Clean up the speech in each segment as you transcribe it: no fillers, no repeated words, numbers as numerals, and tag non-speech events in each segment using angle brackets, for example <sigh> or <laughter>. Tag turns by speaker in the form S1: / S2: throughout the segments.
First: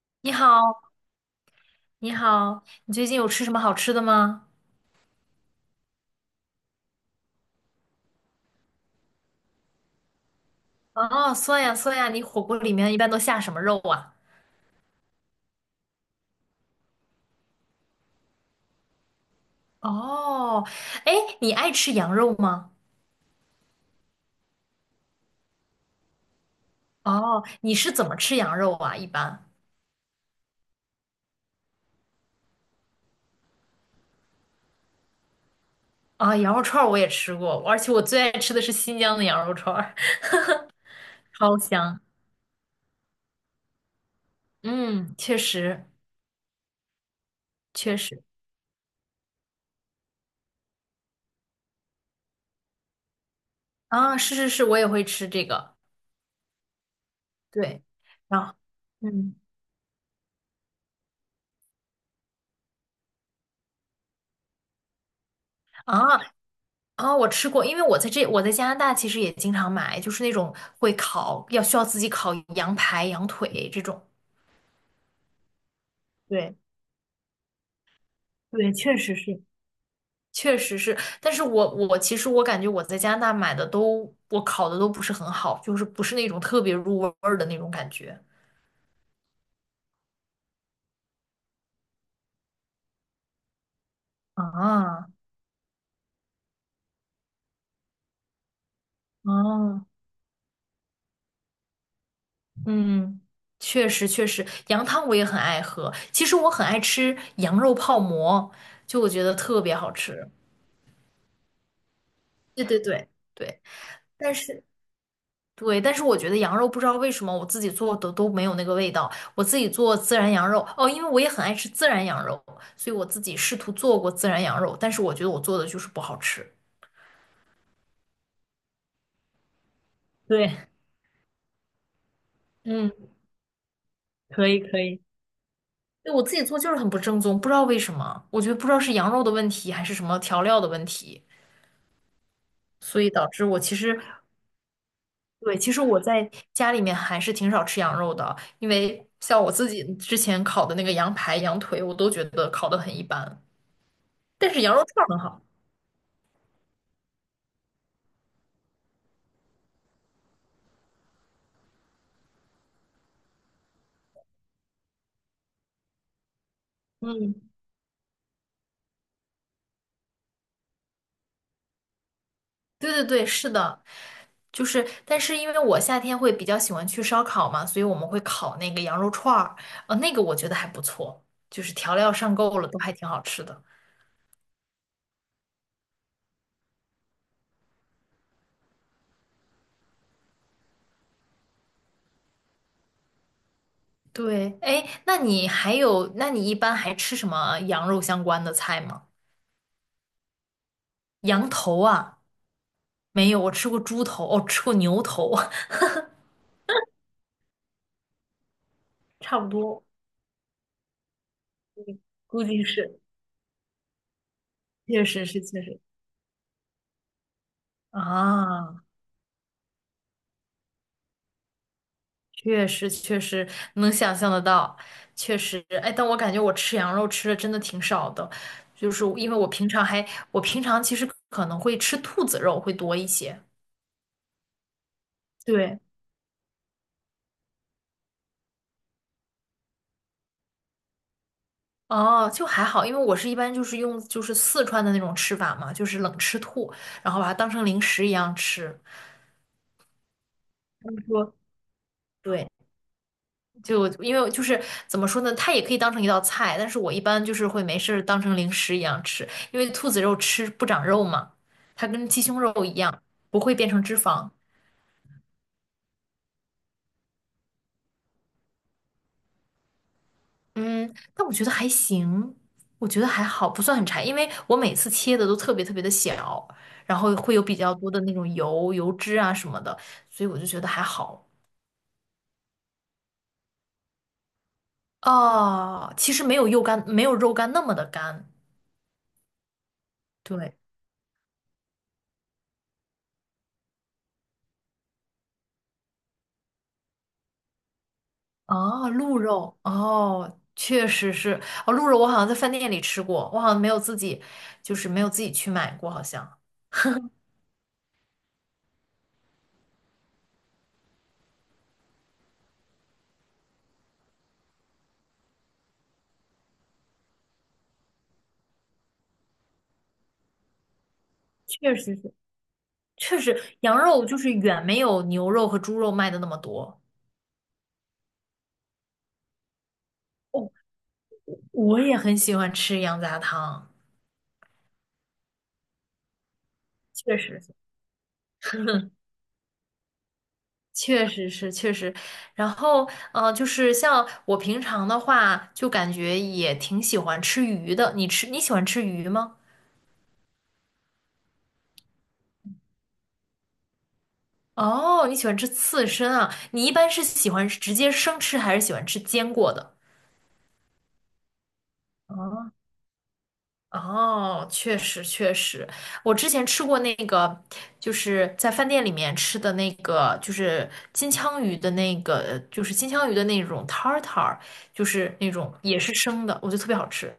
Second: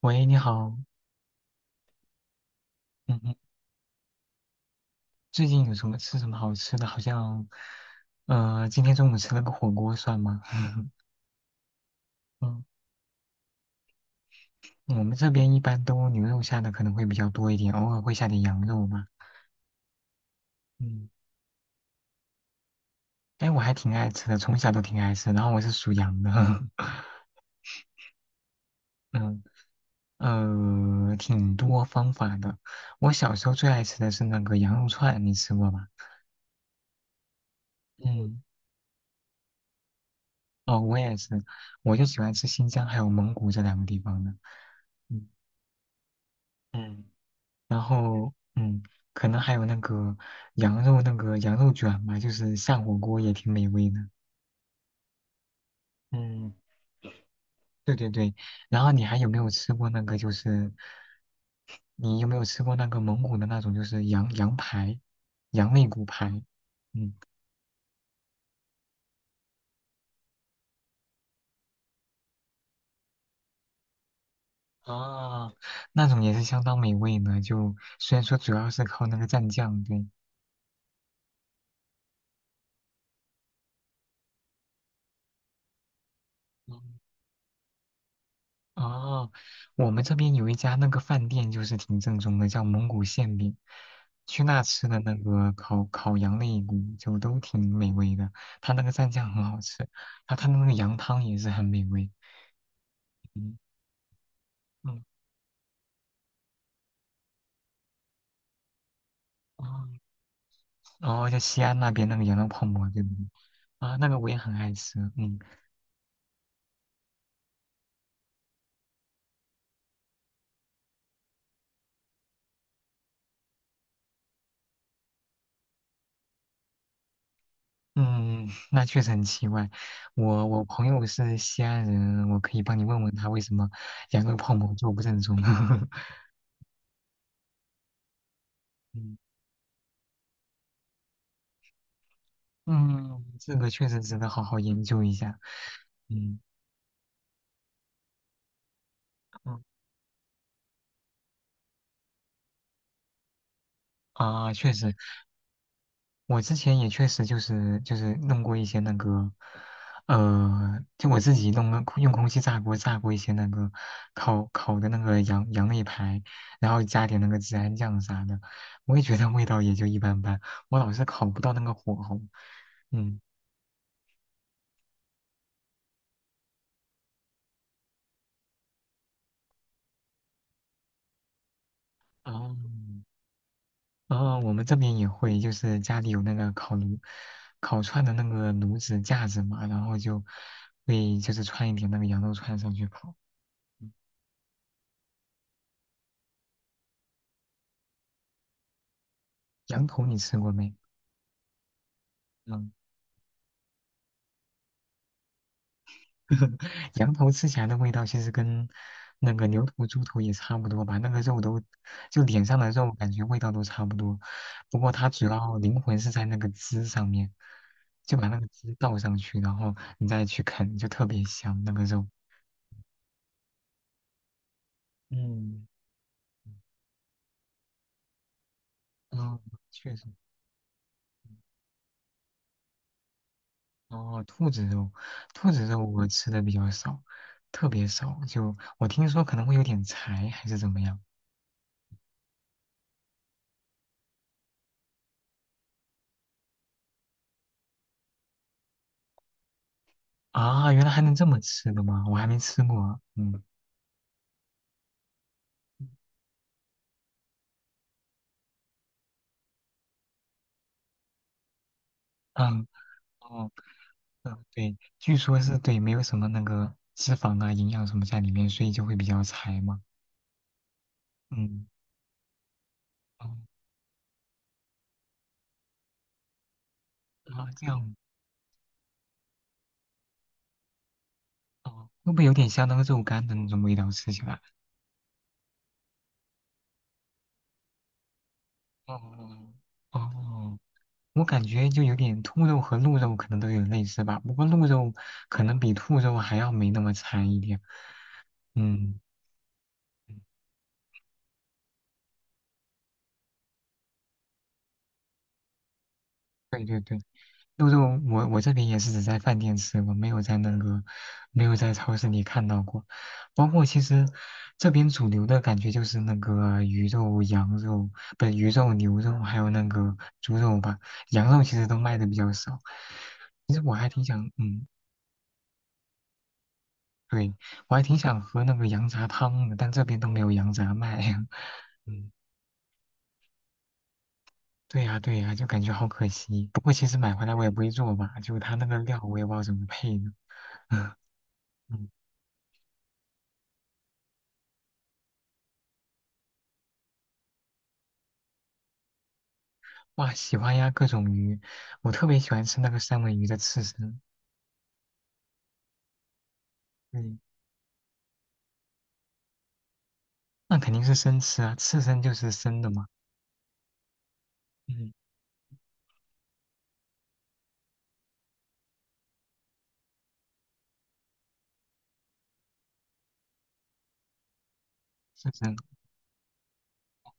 S1: 喂，
S2: 你
S1: 你好。
S2: 好，你好，你最近
S1: 嗯
S2: 有
S1: 嗯。
S2: 吃什么好吃的吗？
S1: 最近有什么吃什么好吃的？好像，今天中午吃了个火锅，算吗？<laughs>
S2: 哦，酸呀酸呀，你火锅
S1: 嗯，
S2: 里面一般都下什么肉啊？
S1: 我们这边一般都牛肉下的可能会比较多一点，偶尔会下点羊肉吧。
S2: 哦，
S1: 嗯。
S2: 哎，你爱吃羊肉吗？
S1: 哎，我还挺爱吃的，从小都挺爱吃。然后我是属羊的。
S2: 哦，你是怎么吃羊肉啊？一
S1: <laughs>
S2: 般
S1: 挺多方法的。我小时候最爱吃的是那个羊肉串，你吃过吧？
S2: 啊，羊肉串儿我也吃过，而且我最爱
S1: 嗯，
S2: 吃的是新疆的羊肉串儿，
S1: 哦，我也
S2: <laughs>
S1: 是。
S2: 超
S1: 我
S2: 香。
S1: 就喜欢吃新疆还有蒙古这两个地方的。
S2: 嗯，
S1: 嗯
S2: 确实
S1: 嗯。然
S2: 确实
S1: 后嗯，可能还有那个羊肉卷嘛，就是下火锅也挺美味的。
S2: 啊，是是是，我也会吃这个。
S1: 嗯，
S2: 对，
S1: 对对对。
S2: 啊，
S1: 然后你还有
S2: 嗯
S1: 没有吃过那个就是，你有没有吃过那个蒙古的那种就是羊排，羊肋骨
S2: 啊，
S1: 排？嗯，
S2: 啊、我吃过，因为我在这，我在加拿大其实也经常买，就是那种会烤，要需要自己烤羊排、羊腿这种。
S1: 啊，那种也是
S2: 对
S1: 相当美味呢，就虽然说主要
S2: 对，
S1: 是
S2: 确
S1: 靠
S2: 实
S1: 那个
S2: 是。
S1: 蘸酱，对。
S2: 确实是，但是我其实我感觉我在加拿大买的都，我烤的都不是很好，就是不是那种特别入味儿的那种感觉。
S1: 哦，我们这边有一家那个饭店，就是挺正宗的，叫蒙古馅饼。去那吃的
S2: 啊
S1: 那个烤羊肋骨就都挺美味的，它那个蘸酱很好吃，
S2: 啊，
S1: 然后它那个羊汤也是很美味。
S2: 嗯，
S1: 嗯
S2: 确实确实，羊
S1: 嗯，
S2: 汤我也很爱喝。其实我很爱吃羊肉泡馍，就我觉得特别
S1: 哦，
S2: 好吃。
S1: 然后在西安那边那个羊肉
S2: 对
S1: 泡
S2: 对
S1: 馍，对不
S2: 对
S1: 对？
S2: 对，
S1: 啊，那个我
S2: 但
S1: 也很
S2: 是
S1: 爱吃。嗯。
S2: 对，但是我觉得羊肉不知道为什么我自己做的都没有那个味道。我自己做孜然羊肉，哦，因为我也很爱吃孜然羊肉，所以我自己试图做过孜然羊肉，但是我觉得我做的就是不好吃。
S1: 嗯，那确实很奇怪。我
S2: 对
S1: 我朋友是西安人，
S2: <laughs>，
S1: 我可以帮你
S2: 嗯，
S1: 问问他为什么羊肉
S2: 可
S1: 泡
S2: 以
S1: 馍
S2: 可
S1: 就不
S2: 以，
S1: 正宗。<laughs>
S2: 对，我自己做就是很不正宗，不知道为什么，我觉得不知道是羊
S1: 嗯。
S2: 肉的问题还是什么调料的问题，所以
S1: 嗯，
S2: 导致
S1: 这
S2: 我
S1: 个
S2: 其
S1: 确实
S2: 实，
S1: 值得好好研究一下。
S2: 对，其实我在
S1: 嗯
S2: 家里面还是挺少吃羊肉的，因为像我
S1: 嗯，
S2: 自己之前烤的那个羊排、羊腿，我都觉得烤的很一般，但
S1: 啊，
S2: 是
S1: 确
S2: 羊肉
S1: 实。
S2: 串儿很好。
S1: 我之前也确实就是弄过一些那个，就我自己弄个用空气炸锅炸过一些那个烤的那个羊肋排，然后加点那
S2: 嗯，
S1: 个孜然酱啥的，我也觉得味道也就一般般，我老是烤不到那个火候。
S2: 对对
S1: 嗯。
S2: 对，是的，就是，但是因为我夏天会比较喜欢去烧烤嘛，所以我们会烤那个羊肉串儿，那个我觉得还不错，就是调料上
S1: 哦，
S2: 够了，都还挺好吃的。
S1: 然后我们这边也会，就是家里有那个烤炉、烤串的那个炉子架子嘛，然后就会就是串一点那个羊肉串上去烤。嗯。
S2: 对，哎，那你还有，那你一般还吃什么羊肉相关的菜吗？
S1: 羊头你吃过没？
S2: 羊头啊，
S1: 嗯。
S2: 没有，我吃过猪头，哦，吃过牛头，
S1: <laughs> 羊头吃起来的味道其实跟
S2: <laughs>
S1: 那
S2: 差
S1: 个
S2: 不
S1: 牛
S2: 多，
S1: 头、猪头也差不多吧，那个肉都就脸
S2: 估
S1: 上
S2: 计
S1: 的肉
S2: 是，
S1: 感觉味道都差不多，不过
S2: 确
S1: 它
S2: 实
S1: 主
S2: 是，
S1: 要
S2: 确
S1: 灵
S2: 实
S1: 魂是在那个汁上面，就把那个汁
S2: 啊。
S1: 倒上去，然后你再去啃，就特别香那个肉。
S2: 确实确实能想象得到，确实，
S1: 嗯。
S2: 哎，但我感觉我吃羊肉吃的真的挺少的，就是因为
S1: 嗯，
S2: 我平常
S1: 确实。
S2: 还，我平常其实可能会吃兔子肉会多一些。
S1: 哦，兔子肉，兔子
S2: 对，
S1: 肉我吃的比较少，特别少。就我听说可能会有点柴，还是怎么样？
S2: 哦，就还好，因为我是一般就是用就是四川的那种吃法嘛，就是冷吃兔，然后把它当成零食一样吃。
S1: 啊，原来
S2: 他
S1: 还
S2: 们
S1: 能这
S2: 说，
S1: 么吃的吗？我还没
S2: 对，
S1: 吃过。嗯。
S2: 就因为就是怎么说呢，它也可以当成一道菜，但是我一般就是会没事儿当成零食一样吃，因为兔子肉吃不长肉嘛，它跟鸡胸肉
S1: 嗯。
S2: 一样，不
S1: 哦。
S2: 会变成脂肪。
S1: 嗯，对，据说是，对，没有什么那个脂肪啊、营养什么在里面，所以就会比较柴嘛。
S2: 嗯，但我觉得
S1: 嗯。
S2: 还行，我觉得还
S1: 哦。
S2: 好，不算很柴，因为我每次切的都特别特别的小，然后会有
S1: 啊，
S2: 比
S1: 这
S2: 较多
S1: 样。
S2: 的那种油、油脂啊什么的，所以我就觉得还好。
S1: 哦，会不会有点像那个肉干的那种味道？吃起来？
S2: 哦，其实没有肉干，没有肉干那么的干，
S1: 哦。哦。哦，
S2: 对。
S1: 我感觉就有点兔肉和鹿肉可能都有点类似吧，不过鹿肉可能比兔肉还要没那么柴一点。
S2: 哦，
S1: 嗯，
S2: 鹿肉，哦，确实是，哦，鹿肉我好像在饭店里吃过，我好像没有自己，就是没有自己去买过，好像
S1: 对对对，鹿肉我这边也是只在饭店吃过，没有在那个没有在超市里看到过。包括其实这边主流的感觉就是那个鱼肉、羊肉，不是鱼肉、牛肉，还有那个猪肉吧。羊肉其实
S2: 确
S1: 都
S2: 实
S1: 卖的
S2: 是，
S1: 比较少。
S2: 确实
S1: 其实我
S2: 羊
S1: 还挺
S2: 肉就
S1: 想，
S2: 是远
S1: 嗯，
S2: 没有牛肉和猪肉卖的那么多。
S1: 对，我还挺想喝那个羊杂汤的，但这边都没有
S2: 哦，
S1: 羊杂卖。
S2: 我
S1: <laughs>
S2: 也
S1: 嗯，
S2: 很喜欢吃羊杂汤，
S1: 对呀，对呀，就感觉好可惜。不过其实买
S2: 确
S1: 回来
S2: 实
S1: 我也
S2: 是。
S1: 不会做吧，就它那个
S2: <laughs>
S1: 料我也不知道怎么配呢。<laughs>
S2: 确实是，确
S1: 嗯，
S2: 实，然后，就是像我平常的话，就感觉也挺喜欢吃鱼的。你吃，你喜欢吃鱼吗？
S1: 哇，喜欢呀，各种鱼，我特别喜欢吃那个三文鱼的刺身。
S2: 哦，你喜欢吃刺身啊？你一般是
S1: 嗯，
S2: 喜欢直接生吃，还是喜欢吃煎过的？
S1: 那肯定是生吃啊，刺身就是
S2: 哦，
S1: 生的嘛。
S2: 哦，确
S1: 嗯，
S2: 实确实，我之前吃过那个，就是在饭店里面吃的那个，就是金枪鱼的那个，就是金枪鱼的那种 tartar，就是
S1: 刺
S2: 那种
S1: 身。
S2: 也是生的，我觉得特别好吃。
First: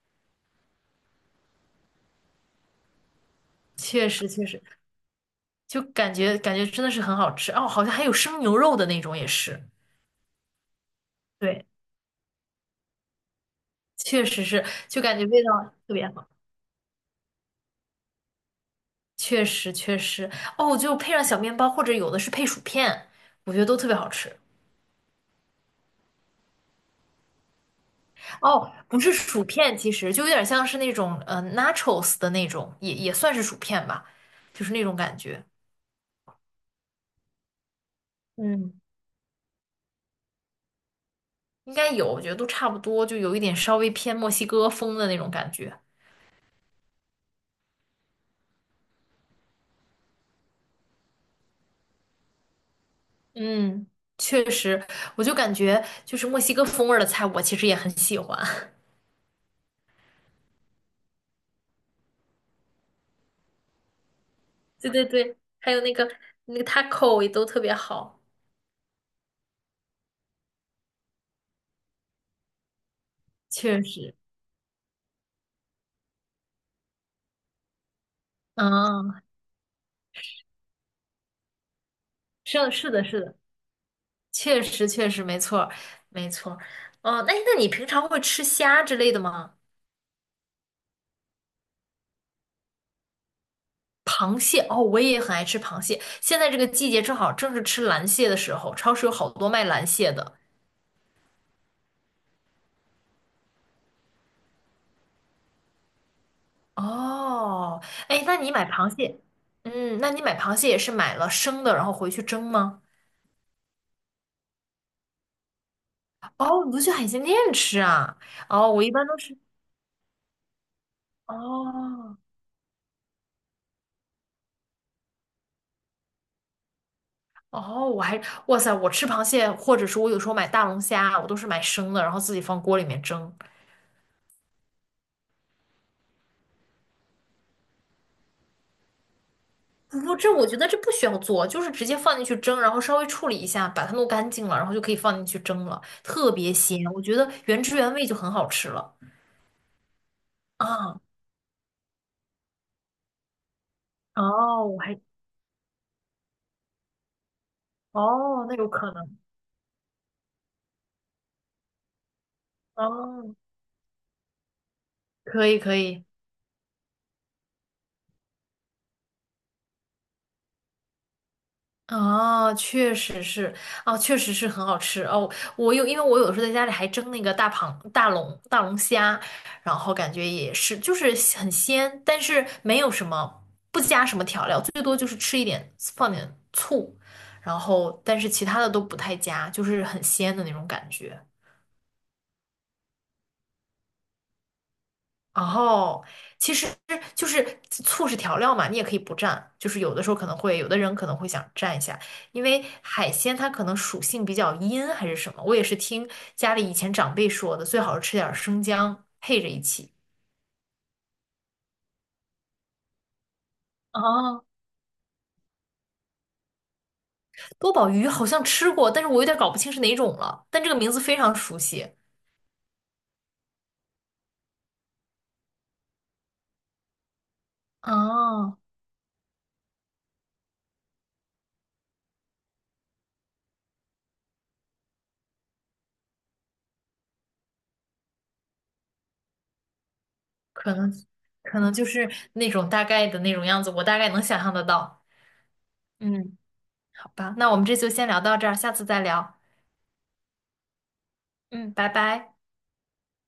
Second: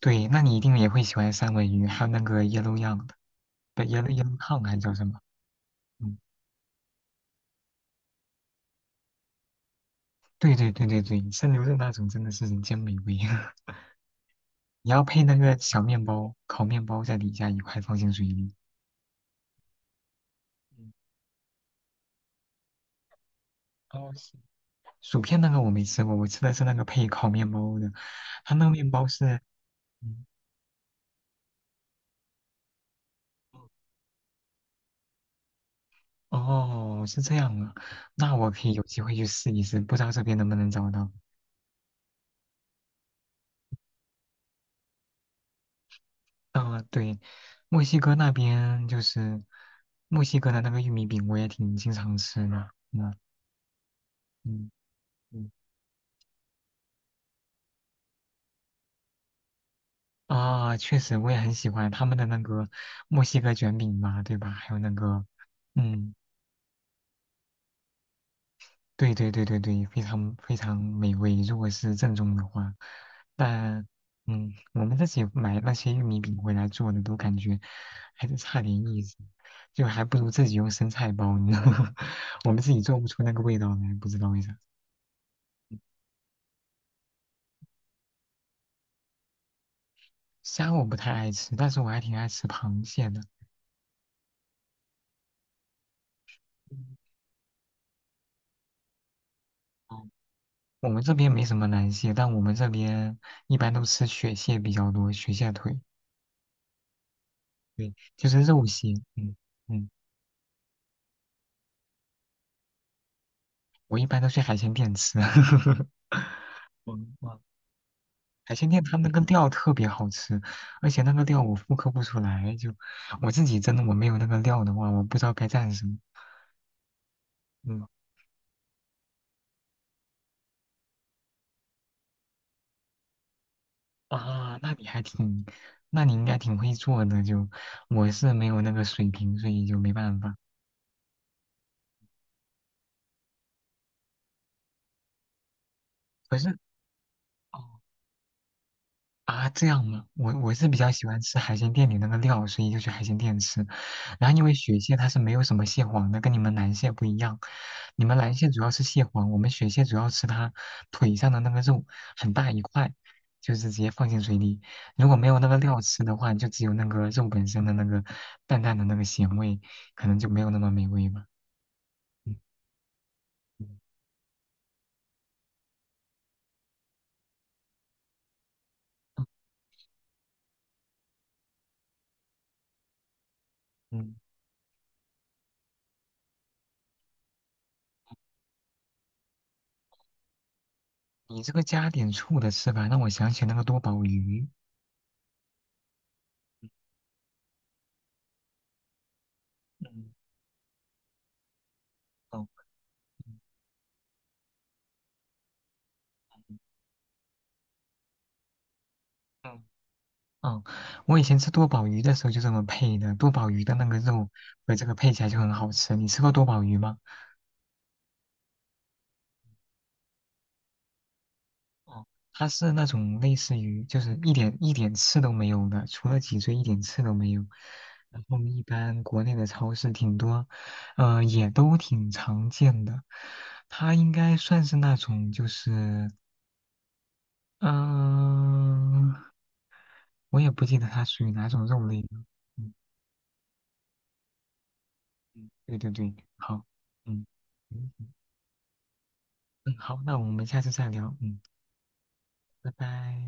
S1: 对，那你一定也会喜欢三文鱼，还有那个 yellow yang 的，不，yellow
S2: 确
S1: y e l
S2: 实
S1: l o w
S2: 确
S1: 烫
S2: 实，
S1: 还叫什么？
S2: 就感
S1: 嗯，
S2: 觉感觉真的是很好吃哦，好像还有生牛肉的那种也是，
S1: 对对对对对，生牛
S2: 对，
S1: 肉那种真的是人间美味。<laughs>
S2: 确实是，
S1: 你
S2: 就
S1: 要
S2: 感
S1: 配
S2: 觉
S1: 那
S2: 味
S1: 个
S2: 道
S1: 小
S2: 特
S1: 面
S2: 别好。
S1: 包，烤面包在底下一块放进水里。
S2: 确实确实哦，
S1: 嗯。
S2: 就配上小面包，或者有的是配薯片，我觉得都特别好
S1: 哦，是，
S2: 吃。
S1: 薯片那个我没吃过，我吃的是那个配烤面包的，它那
S2: 哦，
S1: 个面
S2: 不
S1: 包
S2: 是
S1: 是，
S2: 薯片，其实就
S1: 嗯。
S2: 有点像是那种nachos 的那种，也算是薯片吧，就是那种感觉。
S1: 哦，是这样啊，那我可以
S2: 嗯，
S1: 有机会去试一试，不知道这边能不能找到。
S2: 应该有，我觉得都差不多，就有一点稍微偏墨西哥风的那种感觉。
S1: 啊、对，墨西哥那边就是墨西哥的那个玉米饼，我也挺经常吃的。嗯。
S2: 嗯，确
S1: 嗯。
S2: 实，我就
S1: 嗯，
S2: 感觉就是墨西哥风味儿的菜，我其实也很喜欢。<laughs>
S1: 啊，确实我也很喜欢他们的那个墨西哥卷饼嘛，对吧？还有那
S2: 对对
S1: 个，
S2: 对，还有那个
S1: 嗯。
S2: 那个 taco 也都特别好，
S1: 对对对对对，非常非常美味。如果是正宗的话，
S2: 确
S1: 但
S2: 实。
S1: 嗯，我们自己买那些玉米饼回来做的，都感觉还是差点意思，
S2: 嗯，
S1: 就还不如自己用生菜包呢。<laughs> 我
S2: 是
S1: 们
S2: 的，
S1: 自己
S2: 是
S1: 做
S2: 的，
S1: 不
S2: 是
S1: 出那
S2: 的。
S1: 个味道来，不知道为啥。
S2: 确实确实没错儿没错儿。哦、那你平常会吃虾之类的吗？
S1: 虾我不太爱吃，但是我还挺爱吃螃蟹的。
S2: 螃蟹哦，我也很爱吃螃蟹。现在这个季
S1: 嗯。
S2: 节正好正是吃蓝蟹的时候，超市有好多卖蓝
S1: 哦，
S2: 蟹的。
S1: 我们这边没什么蓝蟹，但我们这边一般都吃雪蟹比较多，雪蟹腿，
S2: 哦，
S1: 对，
S2: 哎，
S1: 就
S2: 那
S1: 是
S2: 你
S1: 肉
S2: 买螃
S1: 蟹。
S2: 蟹，
S1: 嗯。嗯，
S2: 嗯，那你买螃蟹也是买了生的，然后回去蒸吗？
S1: 我一般都去海鲜店吃。<laughs>
S2: 哦，你都去海
S1: 嗯，
S2: 鲜店
S1: 哇，
S2: 吃啊？
S1: 海鲜
S2: 哦，
S1: 店
S2: 我一
S1: 们
S2: 般
S1: 那
S2: 都
S1: 个
S2: 是
S1: 料特别好吃，而且那个料我复刻不出
S2: 哦
S1: 来，就我自己真的我没有那个料的话，我不知道该蘸什么。嗯。
S2: 哦，我还哇塞，我吃螃蟹，或者说我有时候买大龙虾，我都是买生的，然后自己放锅里面蒸。
S1: 啊，那你还挺，那你应该挺会做的，就我是没有那个水平，所以就没
S2: 不，
S1: 办
S2: 这
S1: 法。
S2: 我觉得这不需要做，就是直接放进去蒸，然后稍微处理一下，把它弄干净了，然后就可以放进去蒸了，特
S1: 可
S2: 别
S1: 是，
S2: 鲜，我觉得原
S1: 哦，
S2: 汁原味就很好吃了。
S1: 啊，这样吗？我是比较
S2: 啊，
S1: 喜欢吃海鲜店里那个料，所以就去海鲜店吃。然后因为
S2: 哦，我
S1: 雪蟹
S2: 还，
S1: 它是没有什么蟹黄的，跟你们蓝蟹不一样。你们蓝
S2: 哦，
S1: 蟹
S2: 那
S1: 主
S2: 有
S1: 要是
S2: 可
S1: 蟹
S2: 能，
S1: 黄，我们雪蟹主要吃它腿上的那个肉，很大一块，
S2: 哦，
S1: 就是直接放进水里。如果没有那
S2: 可
S1: 个
S2: 以可
S1: 料吃
S2: 以。
S1: 的话，就只有那个肉本身的那个淡淡的那个咸味，可能就没有那么美味吧。嗯。
S2: 哦，确实是，
S1: 嗯。
S2: 哦，确实是很好吃哦。我有，因为我有时候在家里还蒸那个大龙虾，然后感觉也是，就是很鲜，但是没有什么，不加什
S1: 嗯。
S2: 么调料，最多就是吃一点，放点醋，然后但是其他的都不太加，就是很鲜的那种感觉。
S1: 你这个加点醋的吃法让我想起那个多宝鱼。
S2: 哦，其实就是醋是调料嘛，你也可以不蘸，就是有的时
S1: 嗯，
S2: 候可能会，有的人可能会想蘸一下，因
S1: 哦。
S2: 为海鲜它可能属性比较阴还是什么，我也是听家里以前长辈说的，最好是吃点儿生姜配着一
S1: 嗯。
S2: 起。
S1: 嗯，我以前吃多宝鱼的时候就这么配的，多宝鱼的那个肉
S2: 哦，
S1: 和这个配起来就很好吃。你吃过多宝鱼吗？
S2: 多宝鱼好像吃过，但是我有点搞不清是哪种了，但这个名字非常熟悉，
S1: 哦，它是那种类似于就是一点一点刺都没有的，除了脊椎一点刺都没有。然后
S2: 哦，
S1: 一般国内的超市挺多，也都挺常见的。它应该算是那种就是，嗯、我也不
S2: 可
S1: 记得
S2: 能
S1: 它属于哪
S2: 可
S1: 种
S2: 能就
S1: 肉类
S2: 是
S1: 了。
S2: 那种
S1: 嗯，
S2: 大概的那种样子，我大概能想象得到。
S1: 对对对，
S2: 嗯
S1: 好，
S2: 好
S1: 嗯。
S2: 吧，那我们这就先
S1: 嗯。
S2: 聊到这儿，下次再聊，
S1: 嗯，好，那我们下次再聊。嗯，
S2: 嗯。拜拜。
S1: 拜拜。